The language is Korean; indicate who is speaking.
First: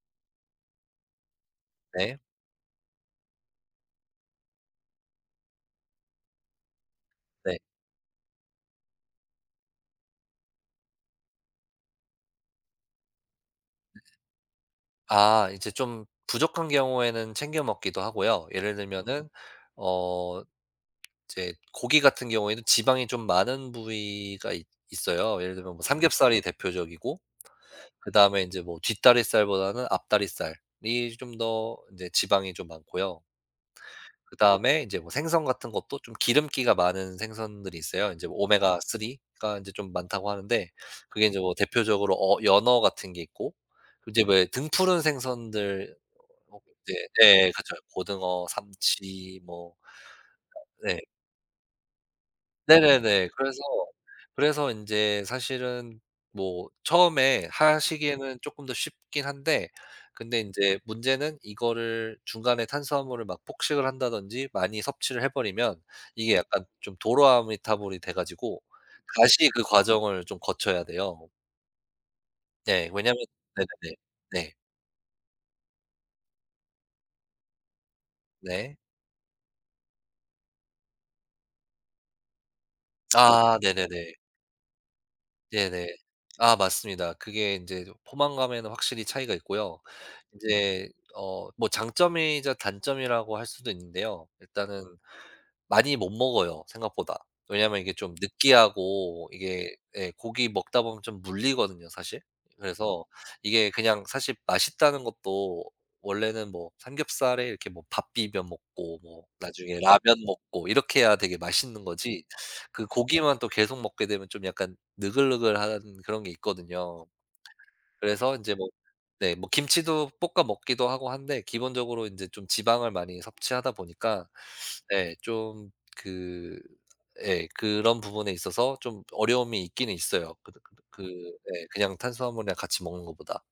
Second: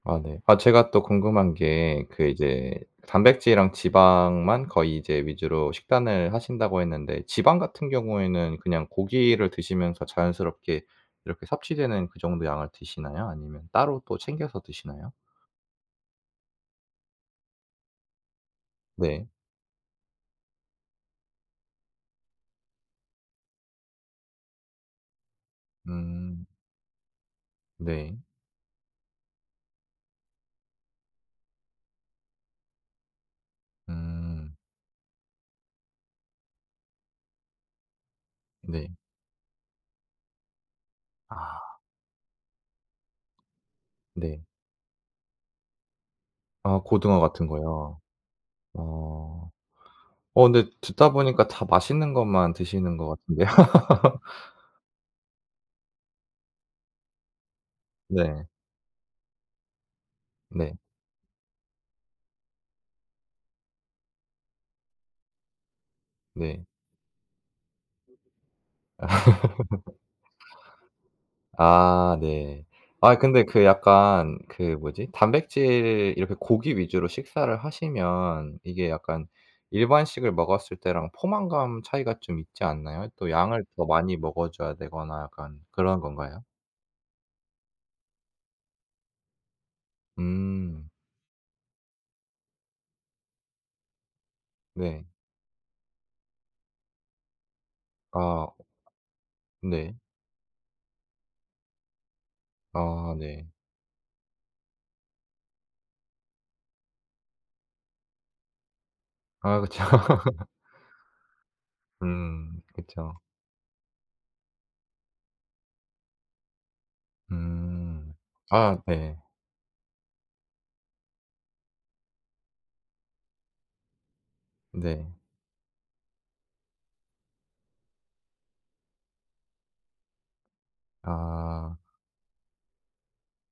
Speaker 1: 아 네. 아 제가 또 궁금한 게
Speaker 2: 네.
Speaker 1: 그 이제 단백질이랑 지방만 거의 이제 위주로 식단을 하신다고 했는데
Speaker 2: 네.
Speaker 1: 지방 같은 경우에는 그냥 고기를 드시면서 자연스럽게 이렇게 섭취되는 그 정도의 양을 드시나요? 아니면 따로 또 챙겨서 드시나요?
Speaker 2: 아 이제 좀 부족한 경우에는 챙겨 먹기도 하고요. 예를
Speaker 1: 네.
Speaker 2: 들면은 어 이제 고기 같은 경우에는 지방이 좀 많은 부위가 있 있어요. 예를 들면 뭐 삼겹살이
Speaker 1: 음.
Speaker 2: 대표적이고
Speaker 1: 네.
Speaker 2: 그다음에 이제 뭐 뒷다리살보다는 앞다리살이 좀 더 이제 지방이 좀 많고요.
Speaker 1: 음.
Speaker 2: 그다음에 이제 뭐 생선 같은 것도 좀 기름기가 많은 생선들이 있어요. 이제
Speaker 1: 네.
Speaker 2: 오메가3가 이제 좀 많다고 하는데 그게 이제 뭐
Speaker 1: 아.
Speaker 2: 대표적으로 어 연어 같은 게 있고 이제
Speaker 1: 네.
Speaker 2: 왜 등푸른 생선들 뭐
Speaker 1: 아
Speaker 2: 인제
Speaker 1: 고등어 같은
Speaker 2: 네 그쵸.
Speaker 1: 거요.
Speaker 2: 고등어, 삼치
Speaker 1: 어.
Speaker 2: 뭐
Speaker 1: 어 근데
Speaker 2: 네.
Speaker 1: 듣다 보니까 다 맛있는 것만 드시는 것
Speaker 2: 네네네.
Speaker 1: 같은데요.
Speaker 2: 그래서, 그래서 인제 사실은 뭐 처음에 하시기에는
Speaker 1: 네.
Speaker 2: 쪼끔 더 쉽긴 한데 근데
Speaker 1: 네.
Speaker 2: 인제 문제는 이거를 중간에 탄수화물을 막 폭식을 한다든지 많이 섭취를 해 버리면 이게
Speaker 1: 네.
Speaker 2: 약간 좀 도로아미타불이 돼 가지고 다시 그 과정을 좀 거쳐야 돼요.
Speaker 1: 아 네.
Speaker 2: 네.
Speaker 1: 아
Speaker 2: 왜냐면
Speaker 1: 근데 그
Speaker 2: 네네네.
Speaker 1: 약간
Speaker 2: 네.
Speaker 1: 그 뭐지 단백질 이렇게 고기 위주로 식사를 하시면
Speaker 2: 네.
Speaker 1: 이게 약간 일반식을 먹었을 때랑 포만감 차이가 좀 있지 않나요? 또
Speaker 2: 아
Speaker 1: 양을 더
Speaker 2: 네네네.
Speaker 1: 많이 먹어줘야 되거나 약간
Speaker 2: 네네.
Speaker 1: 그런 건가요?
Speaker 2: 아 맞습니다. 그게 인제 포만감에는 확실히 차이가 있고요. 인제
Speaker 1: 음.
Speaker 2: 어 뭐 장점이자 단점이라고 할 수도 있는데요. 일단은
Speaker 1: 네.
Speaker 2: 많이 못 먹어요 생각보다. 왜냐면 이게 좀
Speaker 1: 아.
Speaker 2: 느끼하고 이게
Speaker 1: 네.
Speaker 2: 예. 고기 먹다 보면 좀 물리거든요 사실. 그래서
Speaker 1: 아 네.
Speaker 2: 이게 그냥 사실 맛있다는 것도 원래는 뭐 삼겹살에 이렇게 뭐 밥 비벼 먹고 뭐
Speaker 1: 아
Speaker 2: 나중에
Speaker 1: 그쵸.
Speaker 2: 라면 먹고 이렇게 해야 되게 맛있는 거지
Speaker 1: 음
Speaker 2: 그
Speaker 1: 그쵸.
Speaker 2: 고기만 또 계속 먹게 되면 좀 약간 느글느글한 그런 게 있거든요.
Speaker 1: 음.
Speaker 2: 그래서 인제 뭐
Speaker 1: 아 네.
Speaker 2: 네 뭐 김치도 볶아 먹기도 하고 한데 기본적으로 이제 좀 지방을 많이 섭취하다 보니까
Speaker 1: 네.
Speaker 2: 네 좀 그 예. 그런 부분에 있어서 좀 어려움이 있기는 있어요. 그 그 예
Speaker 1: 아.
Speaker 2: 그냥 탄수화물이랑 같이 먹는 거보다.